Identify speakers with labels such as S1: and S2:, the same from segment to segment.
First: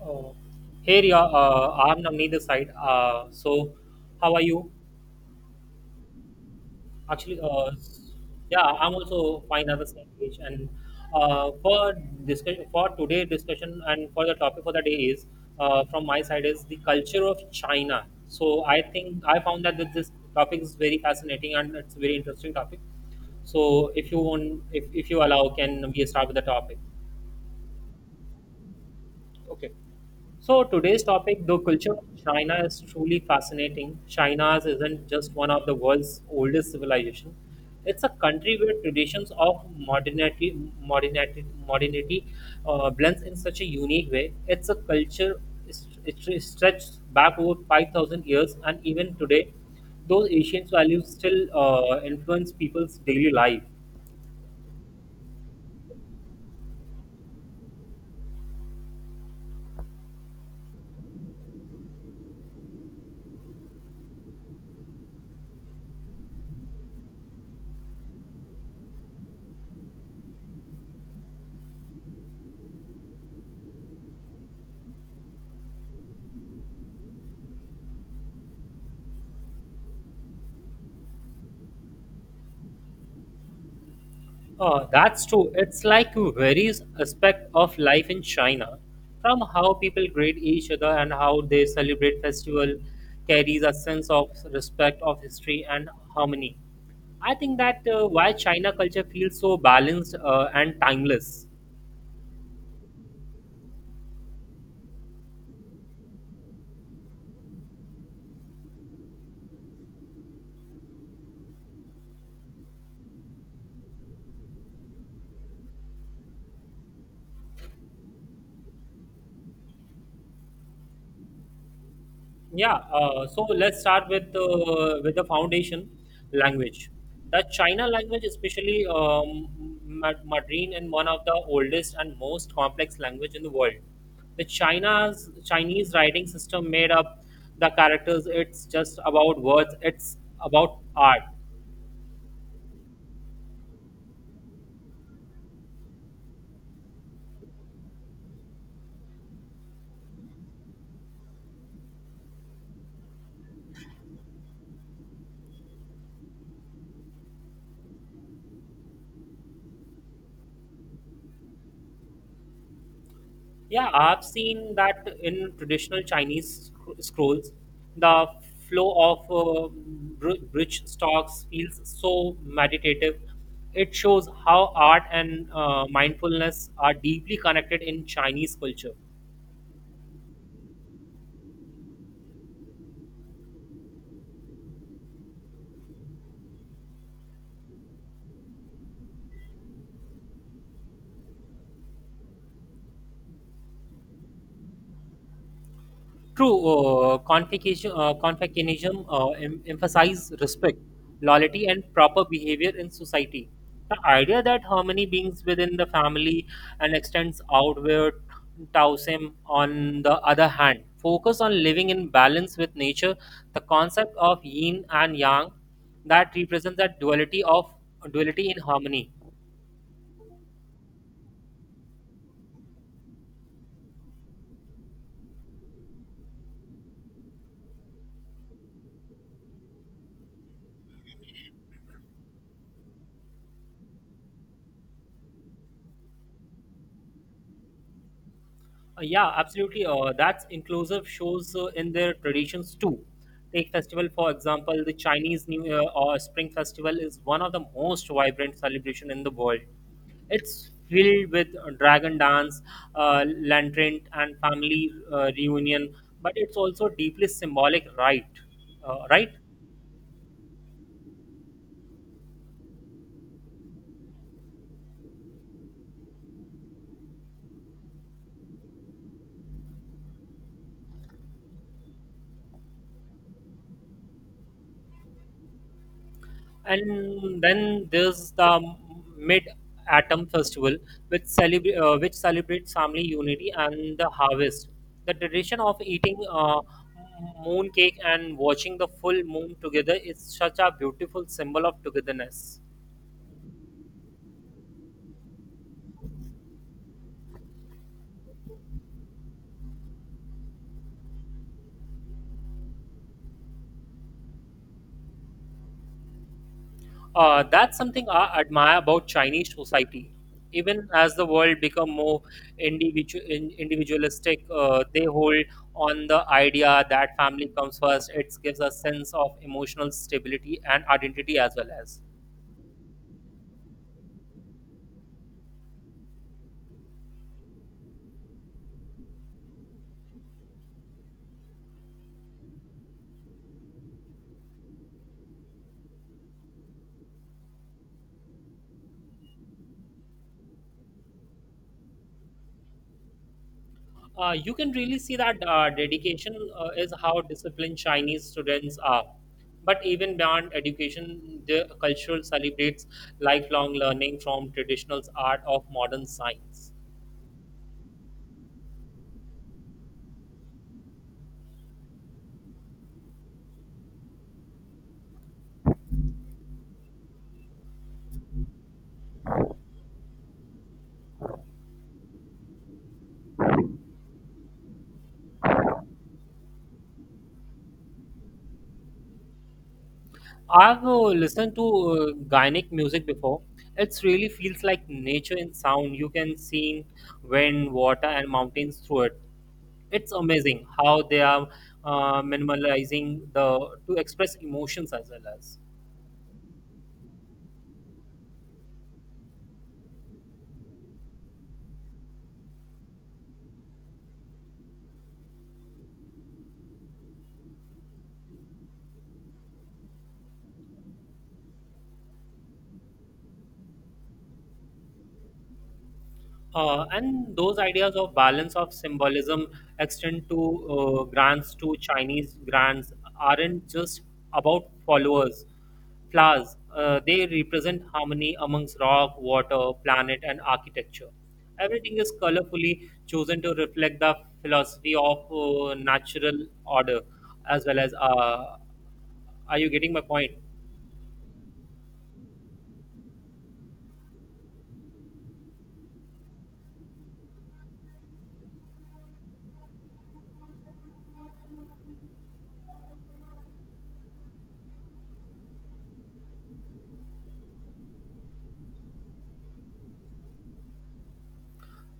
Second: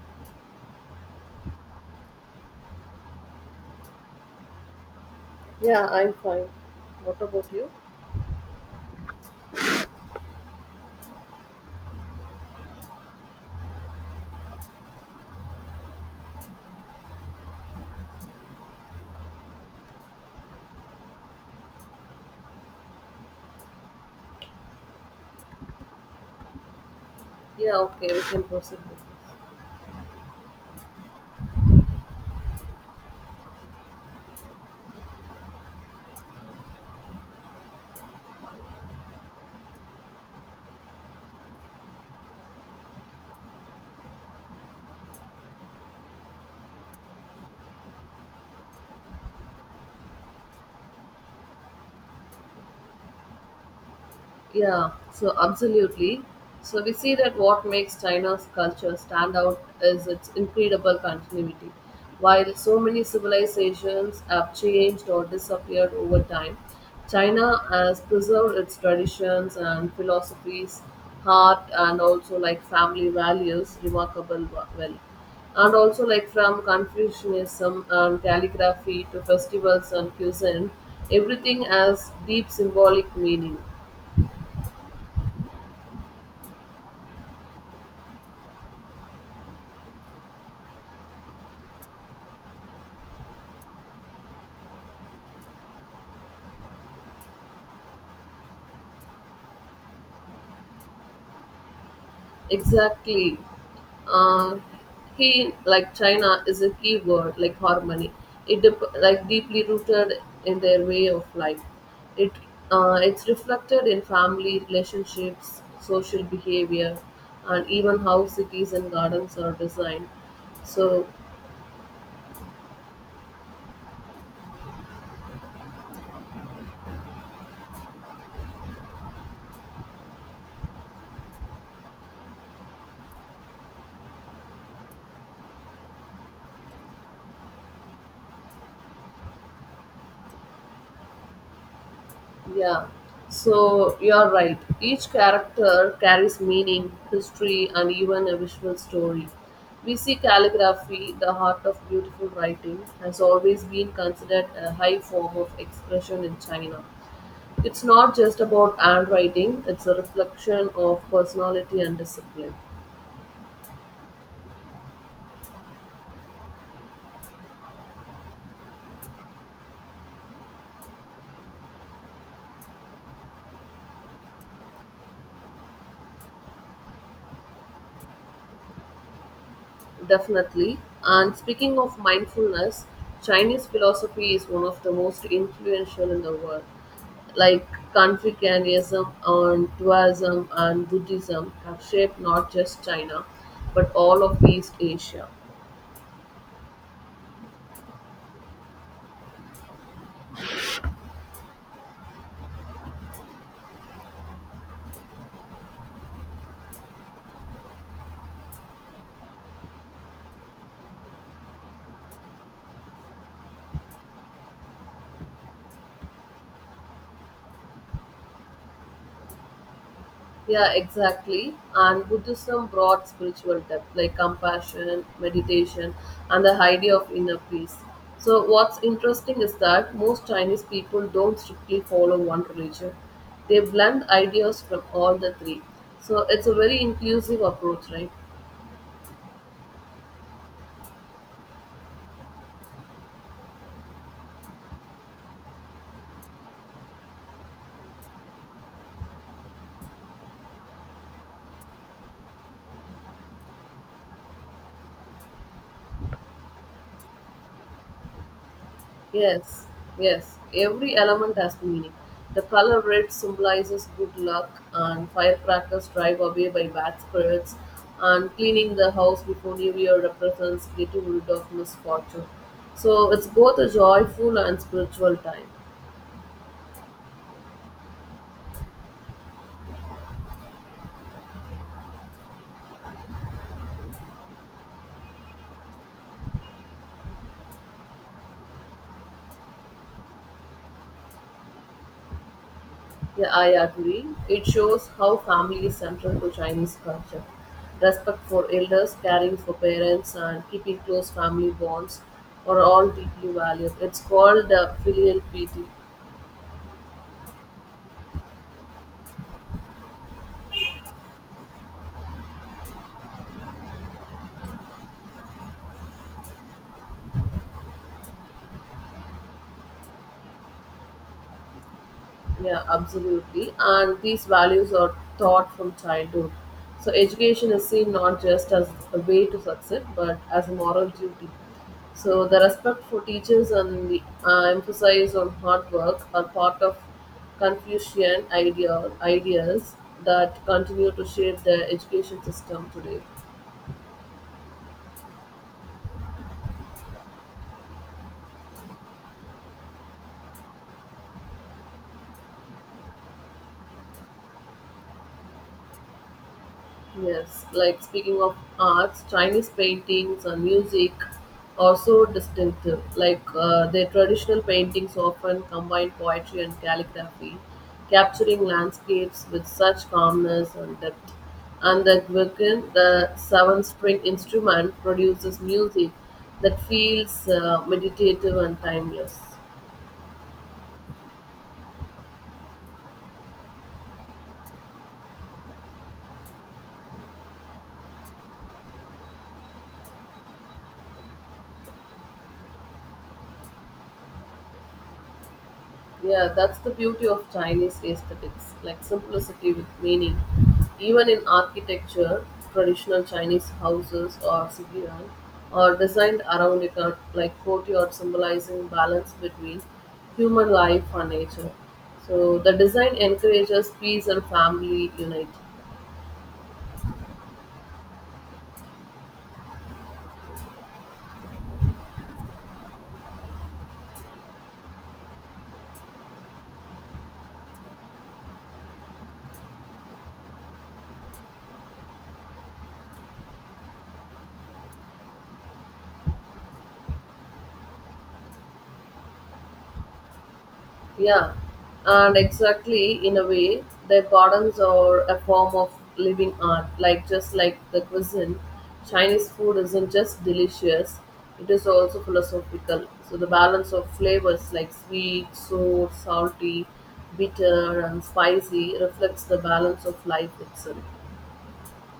S1: Oh, here you I'm on neither side. How are you?
S2: Yeah, I'm fine. What
S1: Actually,
S2: about you?
S1: uh, yeah, I'm also fine at the same page. And for discussion for today discussion and for the topic for the day is from my side is the culture of China. So I think I found that this topic is very fascinating and it's a very interesting topic. So if you want, if you allow, can we start with the topic?
S2: Yeah, okay, we can proceed.
S1: Okay. So today's topic, the culture of China is truly fascinating. China isn't just one of the world's oldest civilization. It's a country where traditions of modernity, modernity, modernity blends in such a unique way. It's a culture it stretches back over 5,000 years, and even today, those ancient values still influence people's daily life.
S2: Yeah, so absolutely. So we see that what makes China's culture stand out is its incredible continuity. While so many civilizations have changed or disappeared over time, China has preserved its traditions and philosophies, art, and also like family values remarkable well. And also like from Confucianism and calligraphy to festivals and cuisine, everything has deep symbolic meaning.
S1: That's true. It's like various aspect of life in China, from how people greet each other and how they celebrate festival, carries a sense of respect of history and harmony. I think that why China culture feels so balanced and timeless.
S2: Exactly. Uh, he like China is a key word like harmony. It like deeply rooted in their way of life. It it's reflected in family relationships, social behavior, and even how cities and gardens are designed. So
S1: Yeah, let's start with the foundation language. The China language, especially Mandarin, and one of the oldest and most complex language in the world. The China's Chinese writing system made up the characters. It's just about words. It's about art.
S2: yeah, so you're right. Each character carries meaning, history, and even a visual story. We see calligraphy, the art of beautiful writing, has always been considered a high form of expression in China. It's not just about handwriting, it's a reflection of personality and discipline.
S1: Yeah, I've seen that in traditional Chinese scrolls, the flow of bridge stocks feels so meditative. It shows how art and mindfulness are deeply connected in Chinese culture.
S2: Definitely. And speaking of mindfulness, Chinese philosophy is one of the most influential in the world. Like Confucianism and Taoism and Buddhism have shaped not just China but all of East Asia.
S1: True, confucianism emphasize respect, loyalty, and proper behavior in society. The idea that harmony begins within the family and extends outward, Taoism, on the other hand, focus on living in balance with nature. The concept of yin and yang that represents that duality in harmony.
S2: Yeah, exactly. And Buddhism brought spiritual depth like compassion, meditation, and the idea of inner peace. So what's interesting is that most Chinese people don't strictly follow one religion, they blend ideas from all the three. So it's a very inclusive approach, right?
S1: Yeah, absolutely. That's inclusive shows in their traditions too. Take festival for example, the Chinese New Year or Spring Festival is one of the most vibrant celebration in the world. It's filled with dragon dance, lantern, and family reunion, but it's also deeply symbolic, right? Right?
S2: Yes, yes. Every element has the meaning. The color red symbolizes good luck, and firecrackers drive away by bad spirits, and cleaning the house before New Year represents getting rid of misfortune. So it's both a joyful and spiritual time.
S1: And then there's the mid autumn festival which celebrates family unity and the harvest, the tradition of eating moon cake and watching the full moon together is such a beautiful symbol of togetherness.
S2: Yeah, I agree. It shows how family is central to Chinese culture. Respect for elders, caring for parents, and keeping close family bonds are all deeply valued. It's called filial piety.
S1: That's something I admire about Chinese society. Even as the world become more individualistic, they hold on the idea that family comes first. It gives a sense of emotional stability and identity as well as.
S2: Yeah, absolutely. And these values are taught from childhood. So education is seen not just as a way to succeed, but as a moral duty. So the respect for teachers and the emphasis on hard work are part of ideas that continue to shape the education system today.
S1: You can really see that dedication is how disciplined Chinese students are. But even beyond education, the culture celebrates lifelong learning from traditional art of modern science.
S2: Yes, like speaking of arts, Chinese paintings and music are so distinctive. Like their traditional paintings often combine poetry and calligraphy, capturing landscapes with such calmness and depth. And the guigan, the seven string instrument, produces music that feels meditative and timeless.
S1: I've listened to Gainic music before. It really feels like nature in sound. You can sing wind, water, and mountains through it. It's amazing how they are minimalizing the to express emotions as well as.
S2: Yeah, that's the beauty of Chinese aesthetics, like simplicity with meaning. Even in architecture, traditional Chinese houses or sigiran are designed around a court, like courtyard symbolizing balance between human life and nature. So the design encourages peace and family unity.
S1: And those ideas of balance of symbolism extend to grants to Chinese grants aren't just about flowers. They represent harmony amongst rock, water, planet, and architecture. Everything is colorfully chosen to reflect the philosophy of natural order, as well as. Are you getting my point?
S2: Yeah, and exactly in a way, their gardens are a form of living art. Like just like the cuisine, Chinese food isn't just delicious; it is also philosophical. So the balance of flavors like sweet, sour, salty, bitter, and spicy reflects the balance of life itself.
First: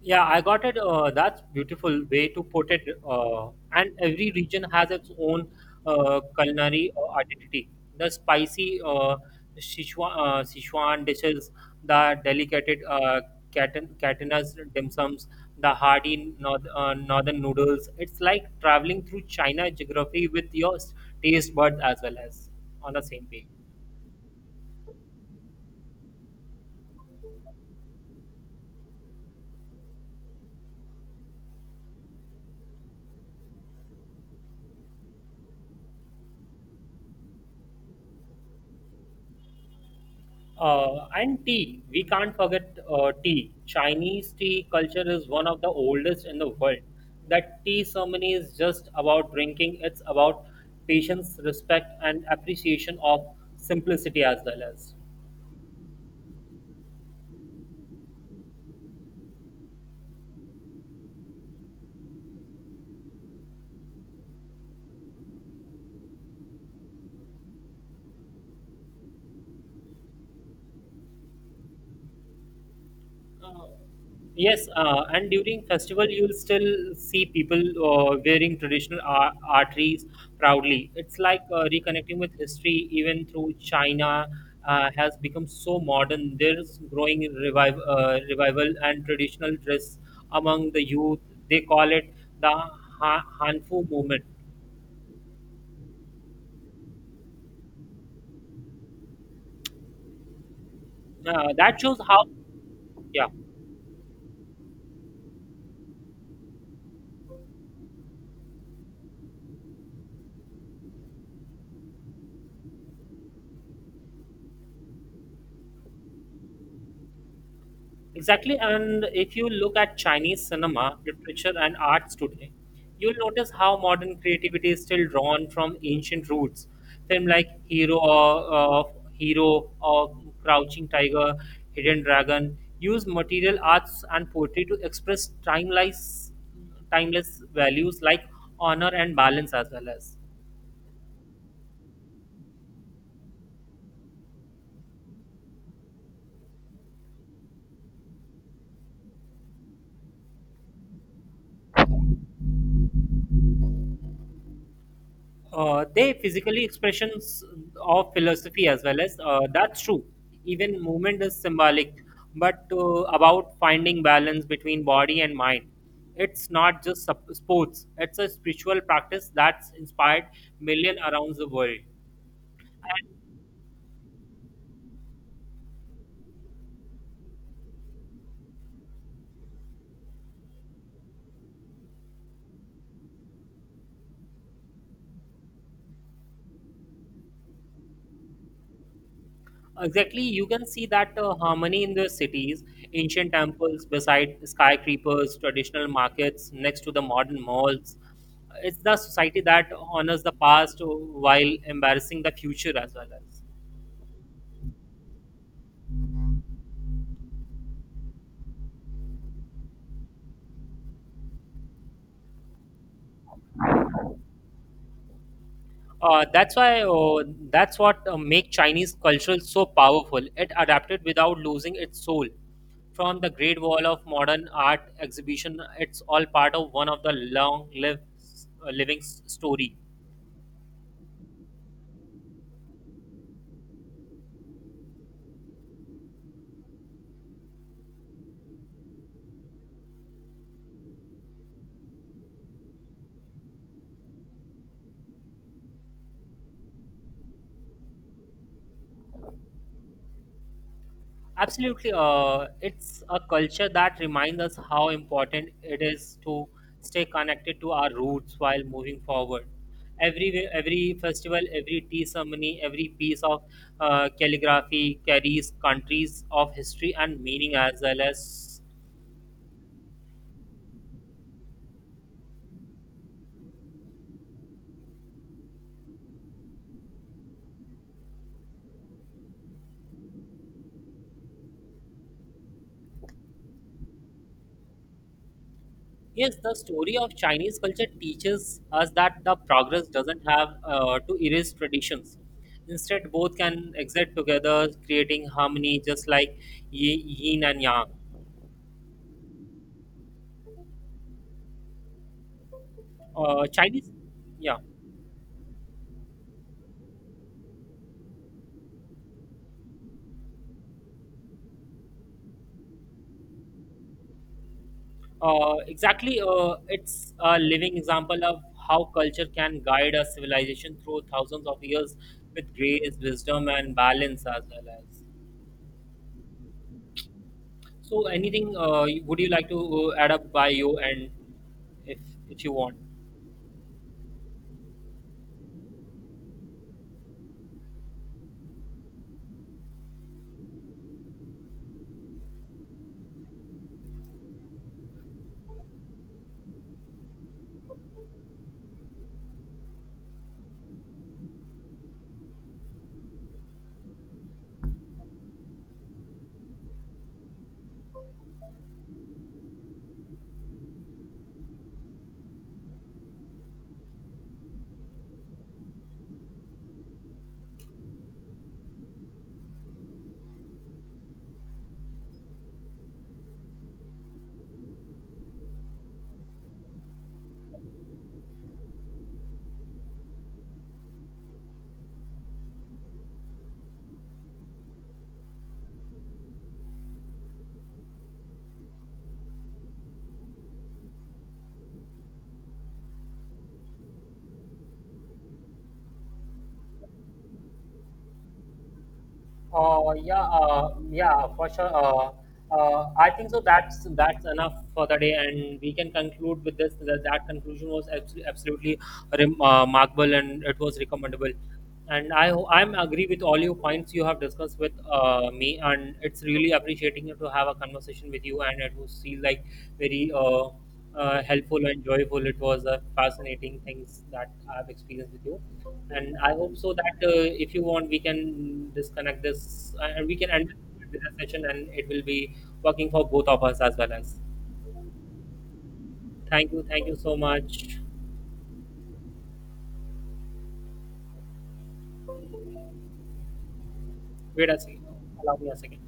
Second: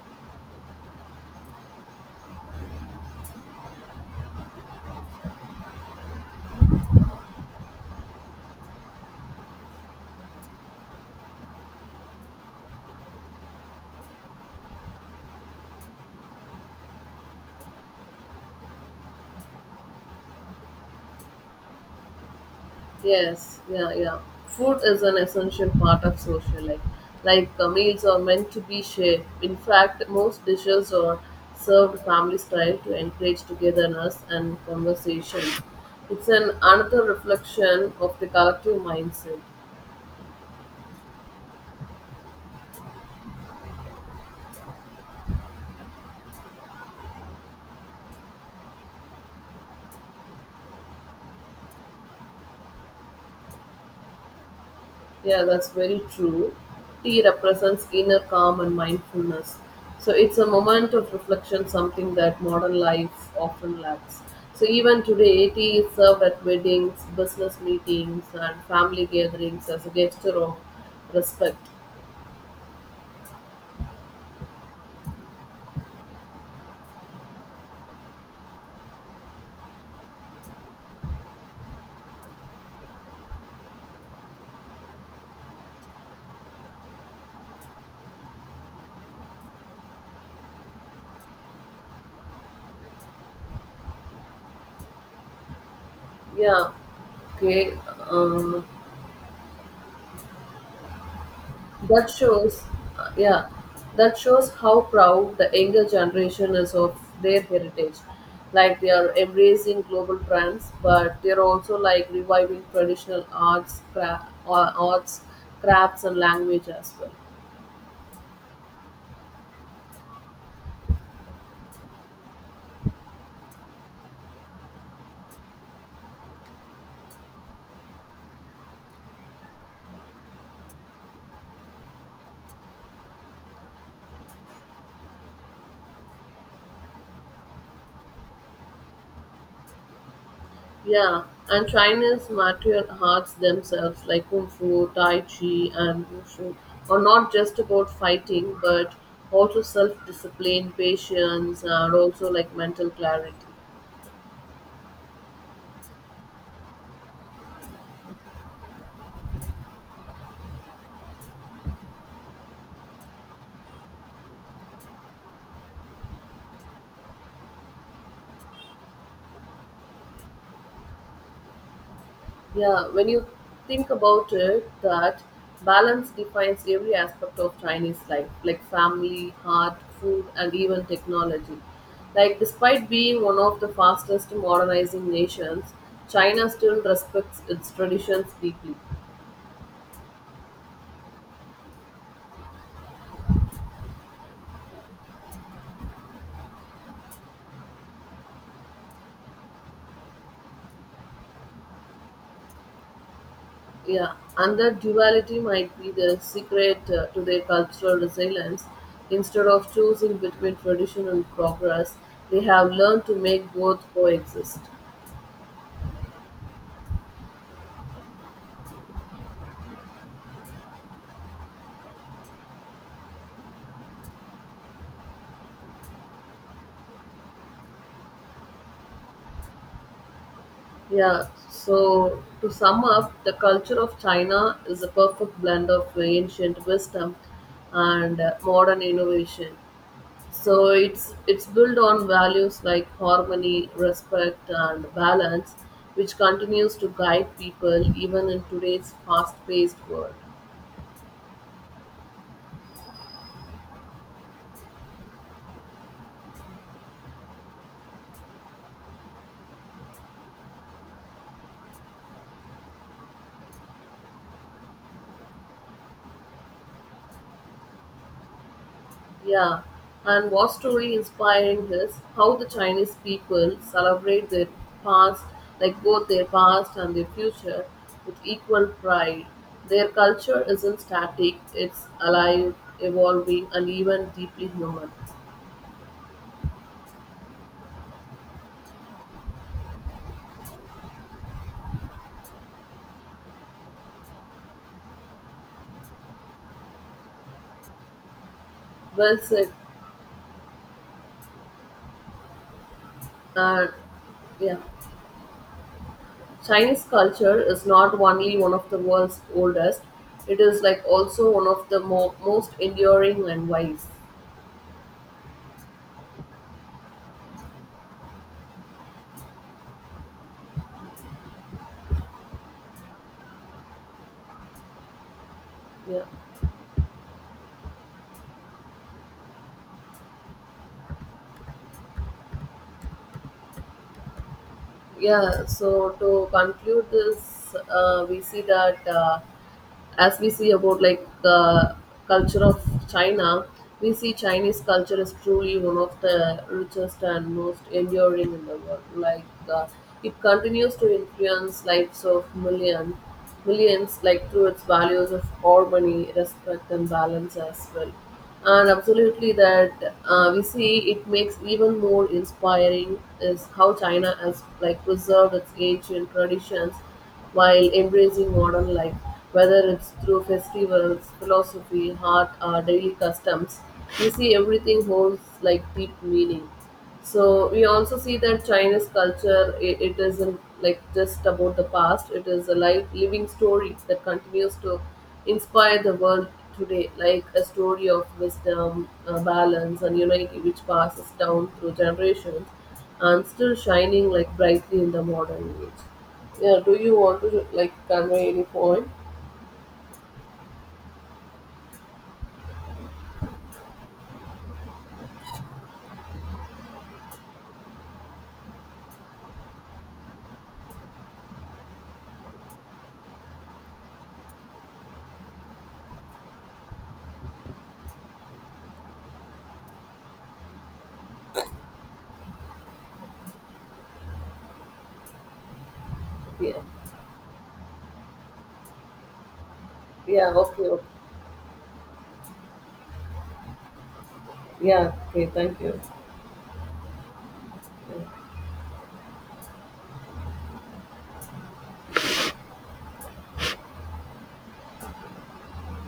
S1: Yeah, I got it. That's beautiful way to put it. And every region has its own culinary identity. The spicy Sichuan dishes, the delicate Catanas dim sums, the hearty northern noodles. It's like traveling through China geography with your taste buds as well as on the same page.
S2: Yes, yeah, yeah. Food is an essential part of social life. Like meals are meant to be shared. In fact, most dishes are served family style to encourage togetherness and conversation. It's an another reflection of the collective mindset.
S1: And tea, we can't forget tea. Chinese tea culture is one of the oldest in the world. That tea ceremony is just about drinking, it's about patience, respect, and appreciation of simplicity as well as.
S2: Yeah, that's very true. Tea represents inner calm and mindfulness. So it's a moment of reflection, something that modern life often lacks. So even today, tea is served at weddings, business meetings, and family gatherings as a gesture of respect.
S1: Uh, Yes, and during festival you'll still see people arteries proudly. It's like reconnecting with history, even through China has become so modern. There's growing revival and traditional dress among the youth. They call it the Hanfu movement.
S2: Yeah, okay. Um,
S1: Uh, that shows
S2: That
S1: how,
S2: shows,
S1: yeah.
S2: yeah, that shows how proud the younger generation is of their heritage. Like they are embracing global trends, but they're also like reviving traditional arts, arts, crafts, and language as well.
S1: Exactly, and if you look at Chinese cinema, literature, and arts today, you'll notice how modern creativity is still drawn from ancient roots. Film like Hero or uh, Hero or Crouching Tiger, Hidden Dragon use material arts and poetry to express timeless values like honor and balance as well as.
S2: Yeah, and China's martial arts themselves, like kung fu, tai chi, and wushu, are not just about fighting, but also self-discipline, patience, and also like mental clarity.
S1: They physically expressions of philosophy as well as. That's true, even movement is symbolic, but about finding balance between body and mind. It's not sports, it's a spiritual practice that's inspired million around the world.
S2: Yeah, when you think about it, that balance defines every aspect of Chinese life, like family, art, food, and even technology. Like, despite being one of the fastest modernizing nations, China still respects its traditions deeply.
S1: Exactly, you can see that harmony in the cities, ancient temples beside skyscrapers, traditional markets next to the modern malls. It's the society that honors the past while embarrassing the future as well as.
S2: Yeah, and that duality might be the secret to their cultural resilience. Instead of choosing between tradition and progress, they have learned to make both coexist.
S1: Uh, that's why uh, that's what make Chinese culture so powerful. It adapted without losing its soul. From the Great Wall of Modern Art exhibition, it's all part of one of the long lived story.
S2: Yeah, so to sum up, the culture of China is a perfect blend of ancient wisdom and modern innovation. So it's built on values like harmony, respect, and balance, which continues to guide people even in today's fast-paced world.
S1: Absolutely. It's a culture that reminds us how important it is to stay connected to our roots while moving forward. Every festival, every tea ceremony, every piece of calligraphy carries countries of history and meaning as well as.
S2: Yeah, and what's truly inspiring is how the Chinese people celebrate their past, like both their past and their future, with equal pride. Their culture isn't static, it's alive, evolving, and even deeply human.
S1: Yes, the story of Chinese culture teaches us that the progress doesn't have to erase traditions. Instead, both can exist together, creating harmony, just like yin and yang.
S2: Well said.
S1: uh,
S2: And
S1: Chinese, yeah,
S2: yeah, Chinese culture is not only one of the world's oldest, it is like also one of the most enduring and wise.
S1: exactly. It's a living example of how culture can guide a civilization through thousands of years with grace, wisdom, and balance as well as.
S2: Yeah.
S1: So, anything would you like to add up by you, and if if you want?
S2: Yeah, so to conclude this we see that as we see about like the culture of China, we see Chinese culture is truly one of the richest and most enduring in the world. Like uh, it continues to influence lives of millions, like through its values of harmony, respect, and balance as well. And absolutely, that we see it makes even more inspiring is how China has like preserved its ancient traditions while embracing modern life, whether it's through festivals, philosophy, art, or daily customs. We see everything holds like deep meaning. So we also see that China's culture it isn't like just about the past. It is a life living story that continues to inspire the world today, like a story of wisdom, balance, and unity, which passes down through generations and still shining like brightly in the modern age. Yeah, do you want to like convey any point?
S1: Yeah, for sure. I think so. That's enough for the day, and we can conclude with this. That conclusion was absolutely remarkable, and it was recommendable. And I'm agree with all your points you have discussed with me, and it's really appreciating to have a conversation with you, and it was feel like very helpful and joyful. It was a fascinating things that I've experienced with you, and I
S2: Yeah,
S1: hope so that if you want, we can disconnect this and we can
S2: yeah,
S1: end
S2: okay, okay.
S1: this session, and it will be working for both of us as well as.
S2: Yeah, okay, thank you.
S1: Thank you so much.
S2: Yeah,
S1: Wait a second, allow me a second.